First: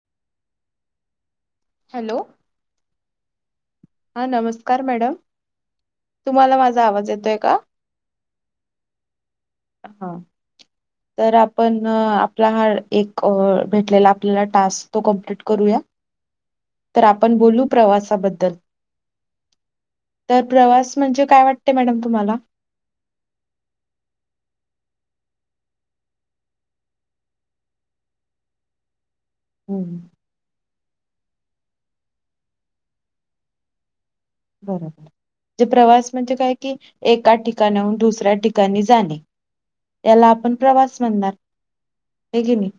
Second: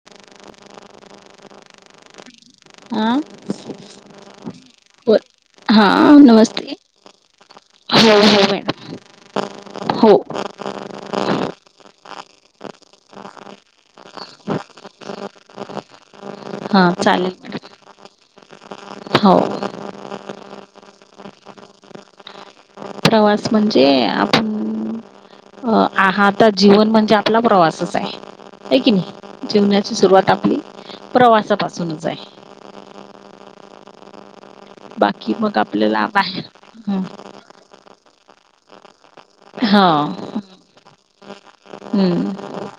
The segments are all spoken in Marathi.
[inaudible] हॅलो! आ हा नमस्कार मॅडम. तुम्हाला नमस्ते माझा झा आवाज येतोय का? हो हो मॅडम हो हा. तर आपण आपला हा एक भेटलेला आपल्याला टास्क तो कम्प्लीट करूया. हा तर चालेल आपण मॅडम बोलू प्रवासाबद्दल. हो. तर प्रवास म्हणजे काय वाटते मॅडम तुम्हाला? प्रवास म्हणजे आपण अ आ हाता जीवन म्हणजे आपला प्रवासच आहे. आहे की नाही? जिवनाची हम्म सुरुवात आपली प्रवासापासूनच आहे. बरोबर. बाकी मग जे आपल्याला प्रवास म्हणजे बाहेर काय कि हम्म. एका ठिकाणाहून दुसऱ्या ठिकाणी जाणे. हो याला आपण प्रवास म्हणणार. हे हम्म की नाही?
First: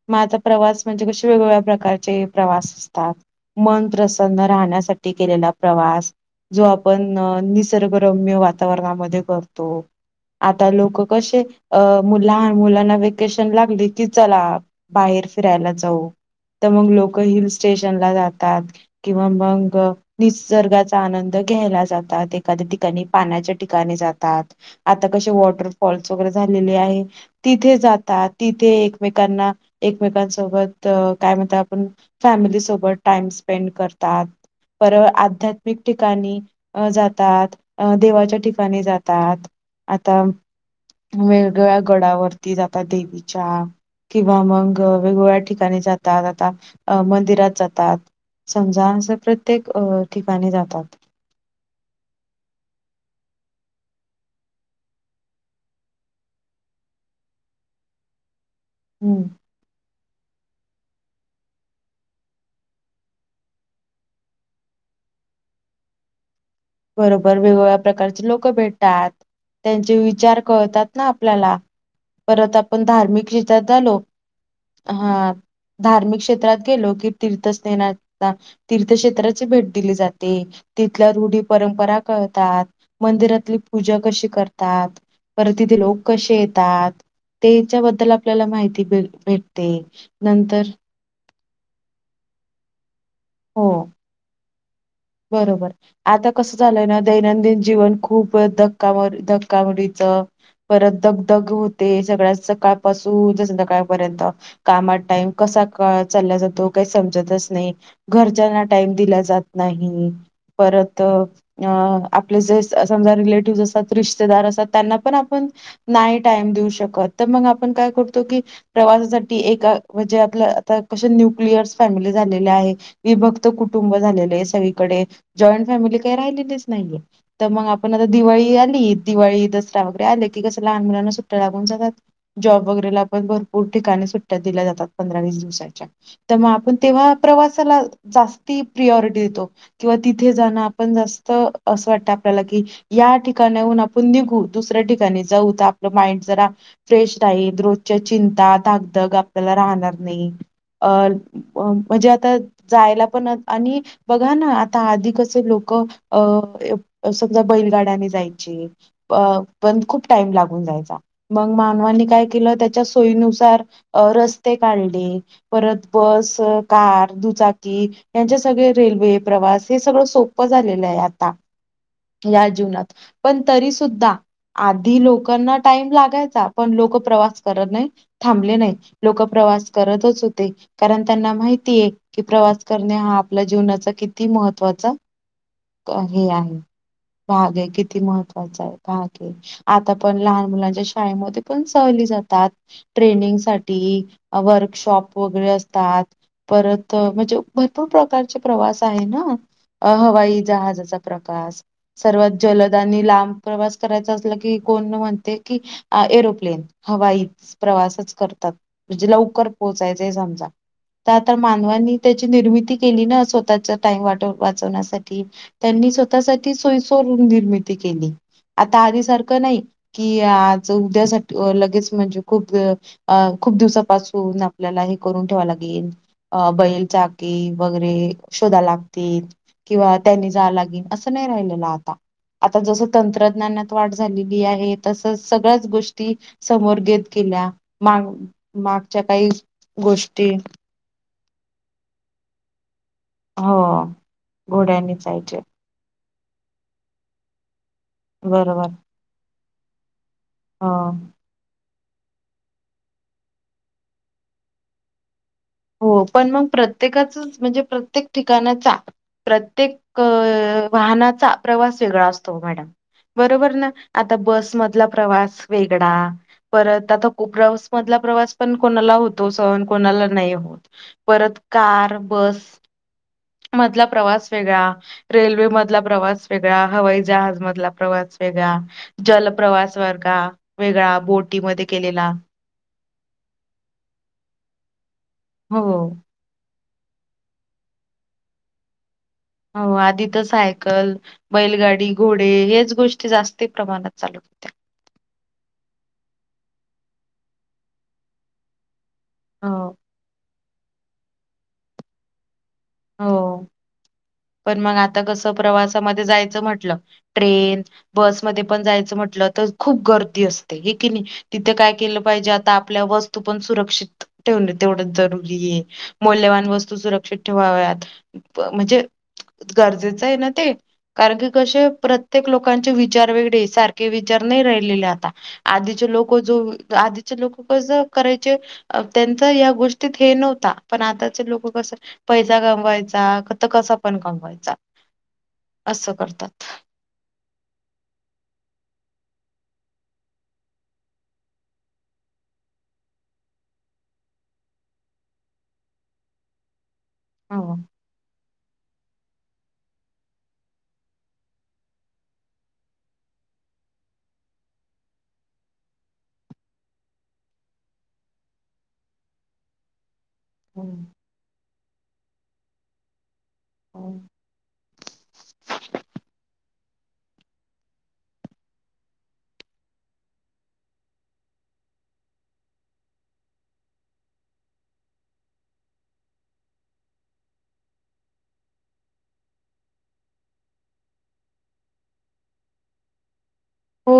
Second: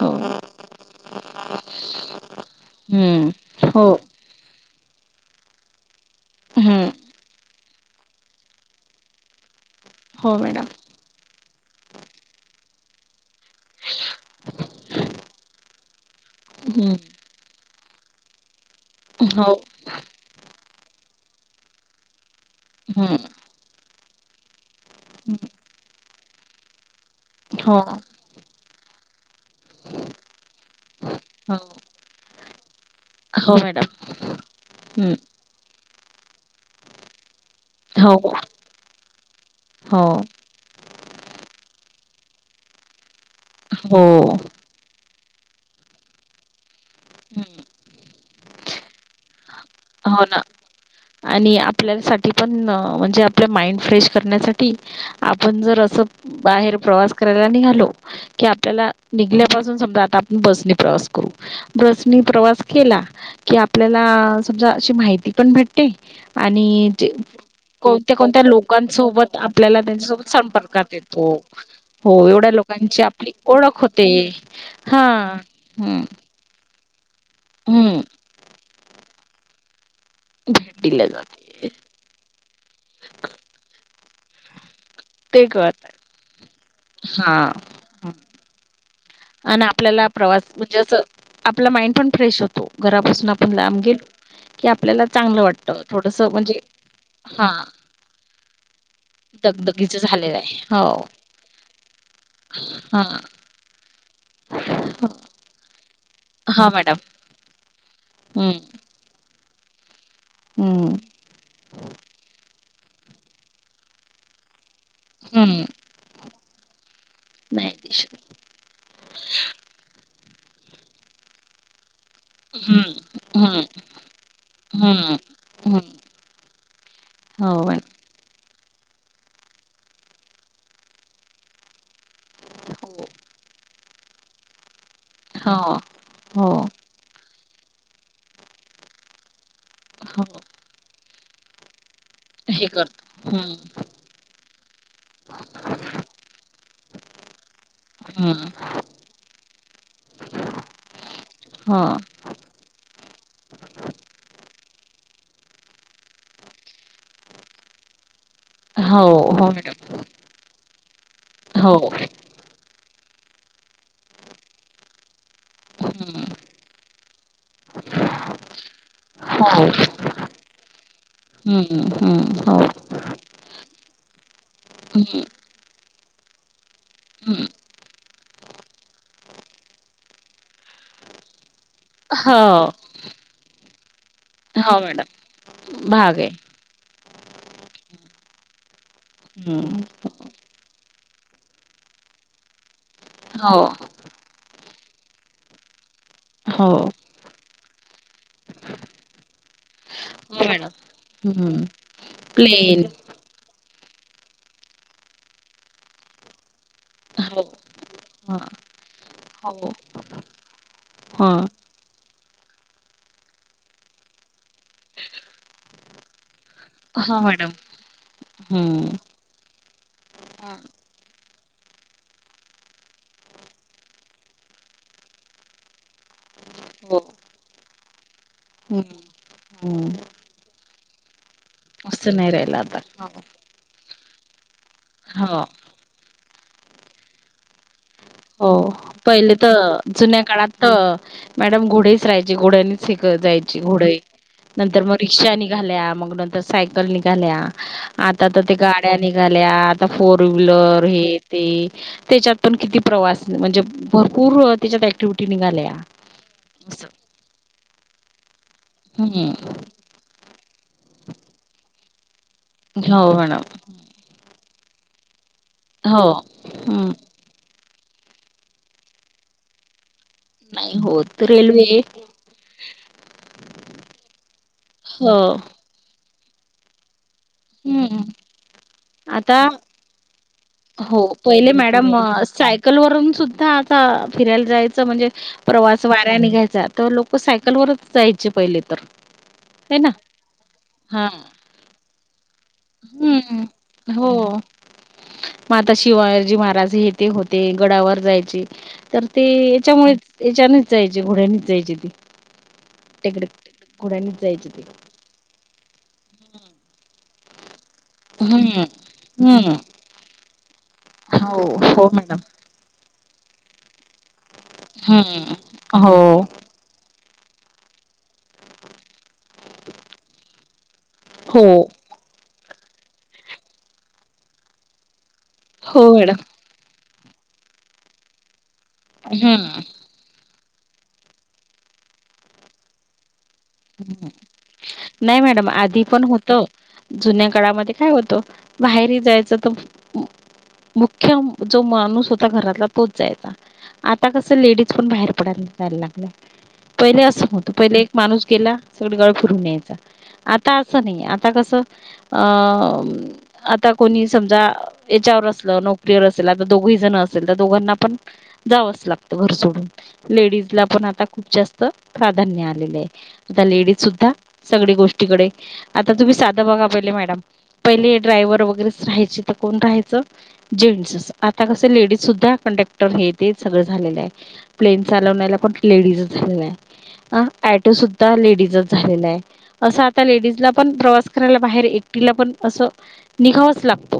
हो माझ प्रवास म्हणजे क शे वेगवेगळ्या प्रकारचे प्रवास असतात हम्म हो मन प्रसन्न सन्न राहण्यासाठी केलेला प्रवास. जो हम्म आपण निसर्गरम्य वातावरणामध्ये करतो हो मॅडम आता लोक कशे अ मुला मुलांना व्हेकेशन लागली की चला बाहेर फिरायला जाऊ तर मग हम्म लोक हिल स्टेशनला जातात किंवा हो मग निसर्गाचा आनंद घ्यायला जातात एखाद्या ठिकाणी हम्म पाण्याच्या ठिकाणी जातात आता कसे वॉटरफॉल्स वगैरे झालेले आहे तिथे हो जातात तिथे एकमेकांना एकमेकांसोबत काय म्हणत हो आपण फॅमिलीसोबत टाइम हो स्पेंड मॅडम करतात पर हम्म आध्यात्मिक ठिकाणी अ जातात अ हो देवाच्या ठिकाणी जातात हो आता वेगवेगळ्या गडावरती जातात देवीच्या हो किंवा मग वेगवेगळ्या ठिक [unintelligible] जात आ हम्म मंदिरात जातात समजा [unintelligible] प्रत्येक अ हो ना ठिकाणी जातात आणि आपल्यासाठी पण म्हणजे आपल्या माइंड फ्रेश करण्यासाठी आपण जर असं बाहेर प्रवास करायला निघालो की आपल्याला हं, निघल्या समजा आपण बसनी प्रवास करू बसनी प्रवास केला की आपल्याला समजा अशी माहिती पण भेट ती आणि जे बरोबर वेगवेगळ्या कोणत्या, प्रकारचे कोणत्या लोक भेटतात. लोकांसोबत आपल्याला त्यांचे त्यांच्यासोबत विचार कळतात संपर्कात ना त आपल्याला. हो एवढ्या परत आपण लोकांची धार्मिक आपली ह्याच्यात ओळख झालो होते हा हम्म धार्मिक क्षेत्रात गेलो की तीर्थ हम्म तीर्थक्षेत्राची भेट दिली जाते भेट दिल्या तिथल्या जाते रूढी परंपरा कळतात मंदिरातली पूजा कशी करतात ते पर तिथे कळत लोक कसे येतात त्याच्याबद्दल आपल्याला माहिती भेट आण आपल्याला प्रवास म्हणजे असं आपला माइंड पण फ्रेश होतो घरापासून आपण हो लांब गेलो की आपल्याला चांगलं बरोबर वाटतं थोडस आता कस म्हणजे झालंय ना हा दैनंदिन जीवन खूप एकदम धका दगदगीच धक्कामरीच झालेलं आहे हो परत दग, दग होते सगळ्यात हा सकाळपसून ज संध्याकाळ परत कामात टाईम कसा चालला जातो हा काही मॅडम समजतच नाही हम्म घरच्यांना टाइम दिला जात नाही हम्म परत अ आपले जे समजा रिलेटिव्ह असत रिश्तेदार असतात त्यांना पण आपण हम्म नाही टाईम देऊ शकत तर मग नाही आपण काय दिश करतो की प्रवासासाठी एक म्हणजे आपलं आता कस न्युक्लिअर्स फॅमिली झाले आहे हम्म विभक्त हम्म कुटुंब झालेले सगळी कडे हम्म जॉइंट हम्म फॅमिली काय राहिलीच नाही तर हो मग मॅडम आपल्यालाच दिवाळी आली दिवाळी दसरा वगैरे आले की कसं लहान मुलांना सुट्ट्या लागून जातात जॉब वगैरेला हो पण भरपूर ठिकाणी सुट्ट्या दिल्या जातात पंधरा वीस हो दिवसाच्या तर हो मग आपण तेव्हा प्रवासाला जास्ती प्रियरिटी देतो किंवा तिथे हो जाणं आपण जास्त असं वाटाय आपल्याला की हे या करतो हम्म ठिकाणाहून आपण निघू दुसऱ्या ठिकाणी जाऊ तर आपलं माइंड जरा फ्रेश डाईट रोजच्या हम्म चिंता धागधग आपल्याला राहणार नाही अ अ हो म्हणजे आता जायला पण आणि बघा ना आ आता अधिक अस लोक अ समजा बैलगाड्याने जाईन हो अ हो पण मॅडम खूप टाईम लागुन जायचा मग हो मानवाने काय तिला त्याच्या सोयीनुसार रस्ते काढले परत हम्म बस कार दुचाकी यांच्या सगळे रेल्वे हो प्रवास हे सगळं सोप झालेलं आहे आता हम्म हम्म या हो जीवनात पण तरी सुुद्धा आधी हम्म लोकांना टाईम लागायचा पण लोक प्रवास हम्म करत नाहीत थांबले नाही. लोक प्रवास करतच होते कारण त्यांना माहित ती की हो प्रवास करणे हा आपल्या जीवनाचा किती म हो हत्वाचा मॅडम हे आहे. भाग ये किती महत्वाचा ये भाग ये हम्म. आता पण लहान मुलांच्या शिक शाळेमध्ये पण सहली जातात ट्रेनिंग हो, साठी वर्कशॉप वगैरे असतात हो. परत अ हो म्हणजे भरपूर प्रकारचे प्रवास आहे न अ हवाई मॅडम. जहाजाचा प्रकाश हं. सर्वात जलद प्लेन. आणि लांब प्रवास करायचा असलं की कोण म्हणते की अ एरोप्लेन हवाई हो. प्रवासच हां. करतात म्हणजे लवकर हो. पोहोचायचंय समजा त आता हां. मानवांनी त्याची निर्मिती केली ना स्वतःचा टाईम वाट वाचवण्यासाठी त्यांनी स्वतःसाठी सोय सोर हां मॅडम. निर्मिती केली आता हं. आधी सारख क नाय की हां. आज उद्यासाठी लगेच म्हणजे खूप अ अ खूप दिवसापासून आपल्याला हे करून ठेवाव लागेन अ हो. बैलचाकी वगैरे शोधा हं, लागतील. हं. किंवा हा त्यांनी जाआ लागिन असं नाय राहिलेलं आता असं नाही राहिलं आता जस तंत्रज्ञान वाढ झालेली आहे तसच हो. सगळ्याच गोष्टी समोर गेत गेल्या माळु हो. मात पहिले त जुन्या काळात त मॅडम घोडेच राहायचे घोड्यानी शिक हो जायची घोड नंतर म घोड्यानी रिक्षा जायचे निघाल्या मग नंतर सायकल निघाल्या आता त ते बरोबर गाड्या निघाल्या आता फोर व्हीलर हो. हे ते त्याच्यात पण किती प्रवास म्हणजे भरपूर त्याच्यात ऍक्टिव्हटी निघाल्या हो पण मग असं. प्रत्येकाच म्हणजे प्रत्येक ठिकाणाचा हम्म, प्रत्येक अ वाहनाचा प्रवास वेगळा असतो मॅडम हो मॅडम. बरोबर ना आता बसमधला प्रवास वेगडा हो. हं. परत आता उग्रवस मधला प्रवास पण कोणाला होतो सहन कोणाला नाय होत नाही परत रेल्वे कार बस मधला प्रवास वेगळा हो. रेल्वे मधला प्रवास वेगळा हवाई जहाज मध ला हं. प्रवास वेगळा जल आता प्रवास वर्गा वेगळा बोटीमध्ये केलेला सायकल वरून सुद्धा आता फिरायला जायचं म्हणजे प्रवास हो. वाऱ्या निघायचा त लोक त सायकलवरच जायचे पहिले तर हो है ना? आधी त सायकल, बैलगाडी, घोडे हेच गोष्टी हम्म जास्ती प्रमाणात हो चालत होत्या. म आता शिवाजी महाराज हे ते होते गडावर जायचे तर ते हो. याच्यामुळे याच्यानीच जायचे घोड्यांनीच जायचे ते हो, तइकड घोड्यानीच जायची पण ते मग आता कस प्रवासामध्ये जायचं म्हंटलं ट्रेन बसमध्ये पण हं. जायचं म्हटलं त हं. खूप गर्दी असते हे की नी हो, तिथे काय हो केलं मॅडम. पाहिजे आता आपल्या बस तो पण सुरक्षित ठेवणे तेवढ जरुरी हम्म. ये हो. मौल्यवान वस्तू सुरक् ठेवाव्यात म्हणजे गरजेचं ये ना ते कारण की हो. कशे प्रत प्रत्येक लोकांचे विचार वेगडे सारखे विचार नाय राहिलेले आता हो आधीचे लोक मॅडम. जो आदि चे लोक कस करायचे अ त्यांच या हम्म. गोष्टीत हे नव्हता पण आताचे लोक कस पैसा कमवायचा हूं कमवायचा नाय मॅडम आधी असं पण करतात. होत जुन्या काळामध्ये काय होत माहेरी जायच तर मुख्य जो माणूस होता घरातला तोच जायचा. आता कस लेडीज पण बाहेर पडायला जायला लागल्या. पहिले अस होत हो पहिले एक माणूस [unintelligible] फिरून यायच आता असं नाही आता कस अ आता कोणी समजा याच्यावर असल नोकरीवर असेल आता दोघही जण असेल तर दोघांना पण जावच लागत घर सोडून. लेडीज ला पण आता खूप जास्त प्राधान्य आलेले आहे आता लेडीज हो. सुद्धा सगळी गोष्टीकडे आता तुम्ही साध बघा पहिले मॅडम पहिले ड्रायव्हर वगैरे राहायची तर कोण राहायचं. जेंट्स आता कस लेडीज सुद्धा कंडक्टर हे ते सगळं झालेल आहे. प्लेन चालवण्याला पण लेडीज झालेला आहे. ऑटो सुद्धा आता लेडीजच झालेला आहे. अस आता लेडीजला पण प्रवास करायला बाहेर एकटीला पण अस निघावच लागत. हो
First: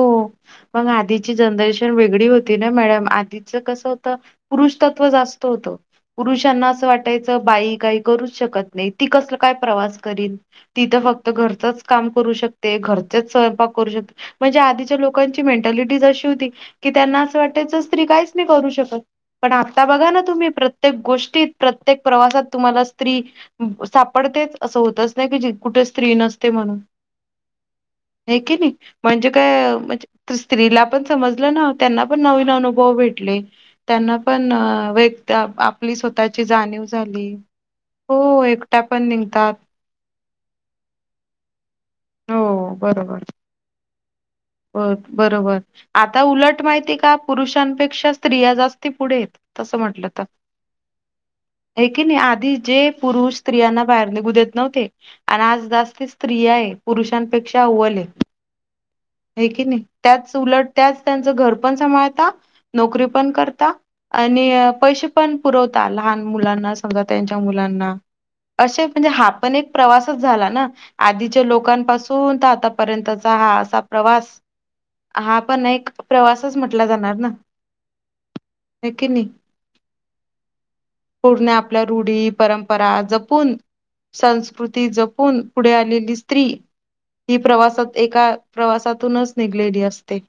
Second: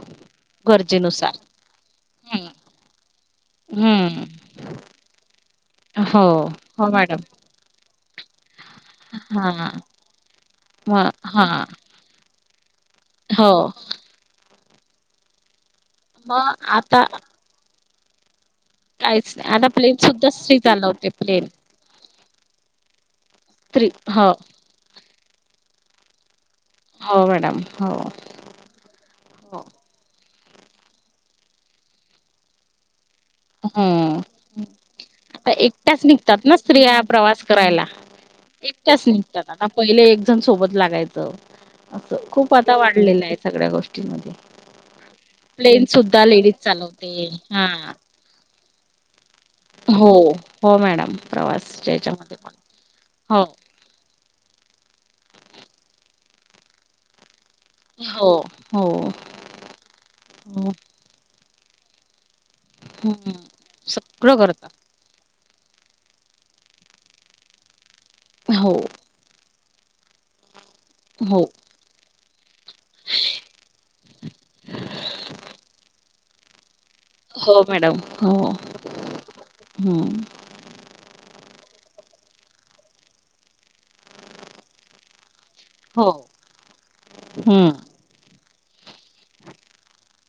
मग आधीची जनरेशन वेगळी होती ना मॅडम आधीच कस होत हम्म पुरुष तत्व जास्त होतं हो पुरुषांना असं हो मॅडम वाटायच बाई काही करूच शकत नाही. ते ती कसल काय हा प्रवास करील ती तर म फक्त हा घरचच काम करू शकते. घरचेच हो स्वयंपाक करू शकते. म्हणजे आधीच्या लोकांची मेंटॅलिटीज अशी होती मग की आता त्यांना अस वाटायच स्त्री काहीच नाही करू शकत. काहीच नाही पण आता प्लेन बघा ना सुद्धा तुम्ही स्त्री प्रत्येक चालवते प्लेन गोष्टीत प्रत्येक प्रवासात तुम्हाला स्त्री स्त्री हो सापडतेच अस होतच नाही की कुठे स्त्री नसते म्हणून. हो मॅडम हो. हाय की नाही म्हणजे हो काय? म्हणजे स्त्रीला पण समजल ना त्यांना पण नवीन अनुभव भेट त्यांना हम्म पण व आता आपली एकट्याच स्वतःची निघतात ना जाणीव स्त्रिया झाली. प्रवास करायला हो एकट्या एकट्याच पण निघतात. आता पहिले एकजण सोबत लागायच. हो खूप आता वाढलेल आहे सगळ्या गोष्टी हो बरोबर आता उलट माहितीये आहे चालवते का हा पुरुषांपेक्षा स्त्रिया जास्ती पुढे तस म्हटल हो तर, हो मॅडम हे प्रवासच्या की नाही याच्यामध्ये पण आधी जे पुरुष हो स्त्रियांना बाहेर निघू देत नव्हते आणि आज जास्त स्त्रियायेत पुरुषांपेक्षा अव्वल हो हो ये. हे की नाही त्याच उलट हो त्याच त्यांच घर पण सभाळता नोकरी पण हम्म करता सगळं आणि करतात पैशे पण पुरवता लहान मुलांना समजा त्यांच्या मुलांना. हो असे म्हणजे हा आपण एक प्रवासच झाला ना आधीच्या हो लोकांपासून तर आतापर्यंतचा हा असा प्रवास. हा पण एक प्रवासच म्हटला जाणार. ना हो मॅडम हो हे की नाही पूर्ण आपल्या रूढी परंपरा जपून. संस्कृती जपून. पुढे हो आलेली स्त्री ही हम्म प्रवासात एका प्रवासातूनच निघलेली असते.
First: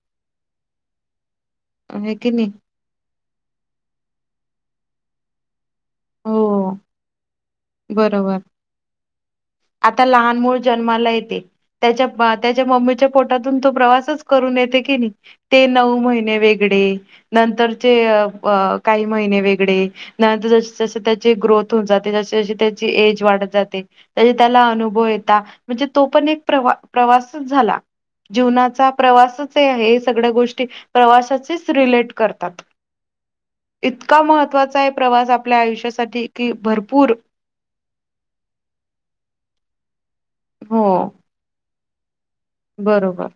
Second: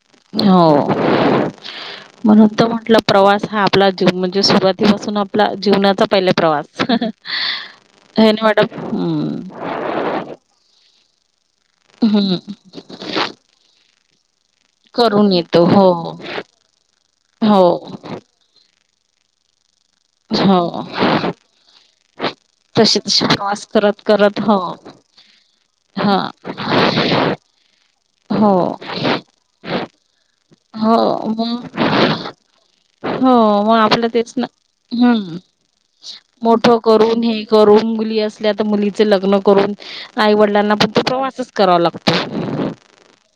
हो हे की म्हणून नाही तर म्हंटल. प्रवास हा आपला जी म्हणजे सुरुवातीपासून आपला जीवनाचा पहिला प्रवास. हो आहे बरोबर ना मॅडम हम्म आता लहान मूल जन्माला येते त्याच्या हम्म त्याच्या मम्मीच्या पोटातून तो प्रवासच करून येत हे की नाही करून येतो ते हो नऊ महिने वेगळे हो नंतरचे अ प काही महिने वेगळे. नंतर जस हो जसशी त्याचे ग्रोथ होऊन जाते तसे तशे त्याची तसे एज तसे वाढत प्रवास जाते करत त्याचे करत हो त्याला अनुभव येता म्हणजे तो हा पण एक प्रवा -प्रवासच झाला. हो जीवनाचा प्रवासाच ए हे सगळ्या गोष्टी हो मग प्रवासाचेच रिलेट करतात. हो म आपलं इतका तेच ना महत्त्वाचा आहे प्रवास हम् आपल्या आयुष्यासाठी कि मोठं भरपूर करून हे करून मुली असल्या त मुलीच लग्न करून आईवडिलांना हो पण तो प्रवासच करावा लागतो. बरोबर.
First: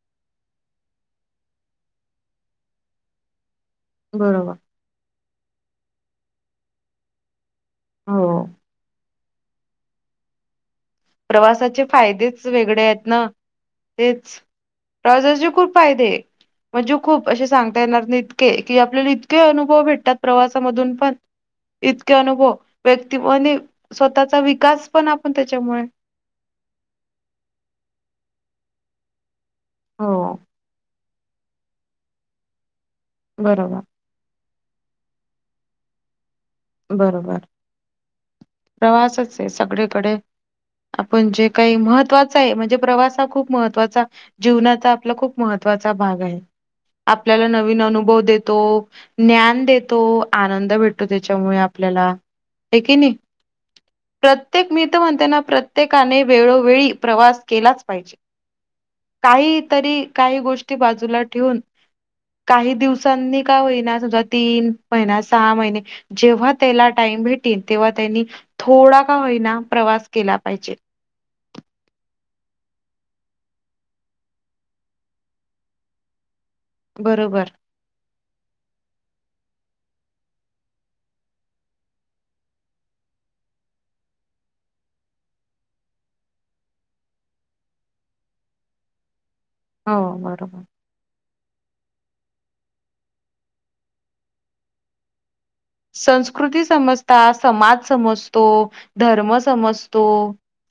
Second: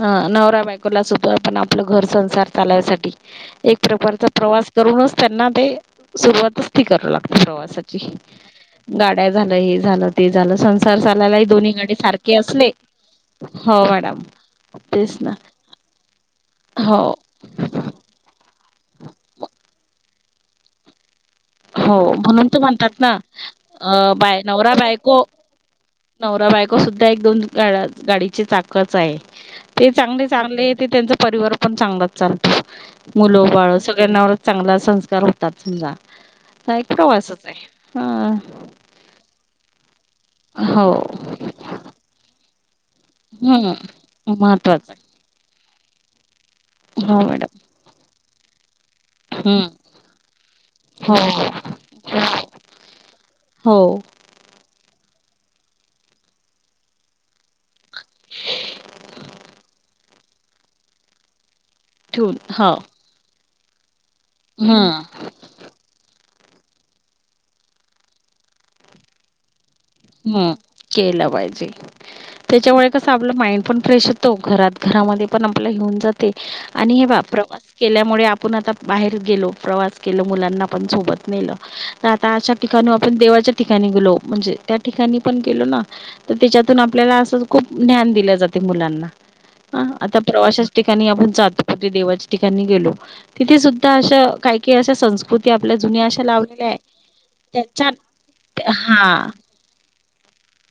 ह नवरा बायकोला सुद्धा पण आपलं घर संसार चालायसाठी. एक प्रकारचा बरोबर प्रवास करूनच त्यांना ते सुरुवातच ती कराव लागती प्रवासाची. हो. गाड्या झालं हे झालं ते झालं सन्स संसाराला ही दोन्ही प्रवासाचे गाडे सारखे फायदेच असले हो मॅडम. तेच ना तेजे खूप फायदे म्हणजे हो खूप अशे सांग ता येणार नाय इतके कि आपल्याला इतके अनुभव भेटतात प्रवासामधून पण हो इतके म्हणून अनुभव तर म्हणतात व्यक्ति ना आणि अ स्वतःचा बाय नवरा विकास पण बायको आपण त्याच्यामुळे नवरा बायको सुद्धा एक दोन गा-गाडीची चाकच आहे. ते हो चांगले चालले ते त्यांच परिवार पण चांगलाच चालतो मुलं बाळ बरोबर. सग चांगला संस्कार होतात समजा हा एक बरोबर प्रवासच हाय हा. प्रवासच ए सगळीकडे हो आपण जे काही महत्वा चाय म्हणजे प्रवास हा खूप हम्म महत्त्वाचा जीवनाचा महत्वाचं आहे. आपला खूप महत्त्वाचा भागाय. हो आपल्याला मॅडम नवीन अनुभव देतो ज्ञान हम्म देतो आनंद भेटतो हो त्या त्याच्यामुळे आपल्याला हे की नाय. हो प्रत्येक मि तर म्हणतेना प्रत्येकाने वेळोवेळी प्रवास केलाच पाहिजे. काही तरी काही गोष्टी बाजूला ठेवून ठेवून काही हो दिवसांनी का होईना समजा तीन हम्म महिना सहा महिने जेव्हा त्याला टाईम भेटेन तेव्हा त्यांनी थोडा का होईना प्रवास केला पाहिजे. केला पाहिजे. त्याच्यामुळे कसं आपलं माइंड पण फ्रेश होतो घरात घरामध्ये पण आपल्याला हे होऊन जाते. आणि हे बघा बरोबर. प्रवास केल्यामुळे आपण आता बाहेर गेलो प्रवास केलो मुलांना पण सोबत नेलं तर आता अशा ठिकाण आपण देवाच्या ठिकाणी गेलो म्हणजे त्या ठिकाणी पण गेलो ना तर त्याच्यातून आपल्याला असंच खूप ज्ञान दिलं जाते मुलांना. हा हो, आता बरोबर. प्रवाश्याच्या ठि कानी आपण जातो म ते देवाच्या ठिकाणी गेलो तिथे सुद्धा अशा काय काय अशा संस् कृती आपल्या जुन्या अशा संस्कृती लावलेल्या आहे समजता समाज त्याच्या समजतो हा धर्म समजतो.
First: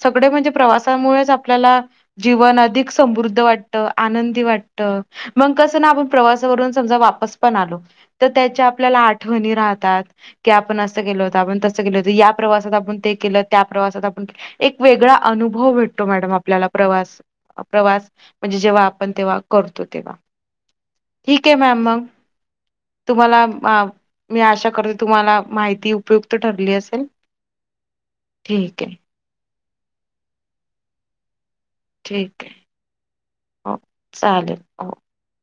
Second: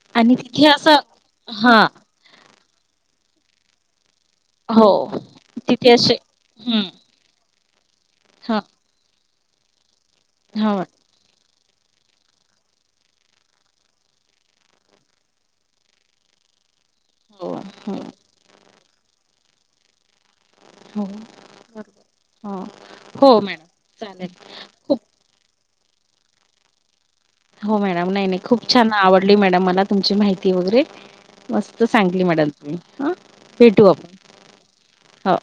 सगळे आणि म्हणजे तिथे असं प्रवासामुळेच आपल्याला हा जीवन अधिक समृद्ध वाट त -आनंदी वाटत हो मग कसं ना तिथे आपण असे प्रवासावरून हं समजा वापस पण आलो. त- हां त्याच्या आपल्याला आठवणी राहतात की हां आपण असं गेलोहोत आपण त या प्रवासात आपण ते केलं त्या प्रवासात आपण ते केलं एक वेगळा अनुभव भेटतो मॅडम. आपल्याला प्रवास हो हो प्रवास म्हणजे जेव्हा आपण तेव्हा करतो तेव्हा. हो ठीक ए मॅम मग हो हो तुम्हाला मॅडम चालेल मी आशा खूप तुम्हाला माहिती उपयुत ठरली असेल. हो मॅडम नाय नाय खूप ठीक छान आहे आवडली मॅडम मला तुमची माहिती वगैरे. मस्त सांगली ठीक मॅडम आहे तुम्ही हा हो भेटू आपण चालेल हो.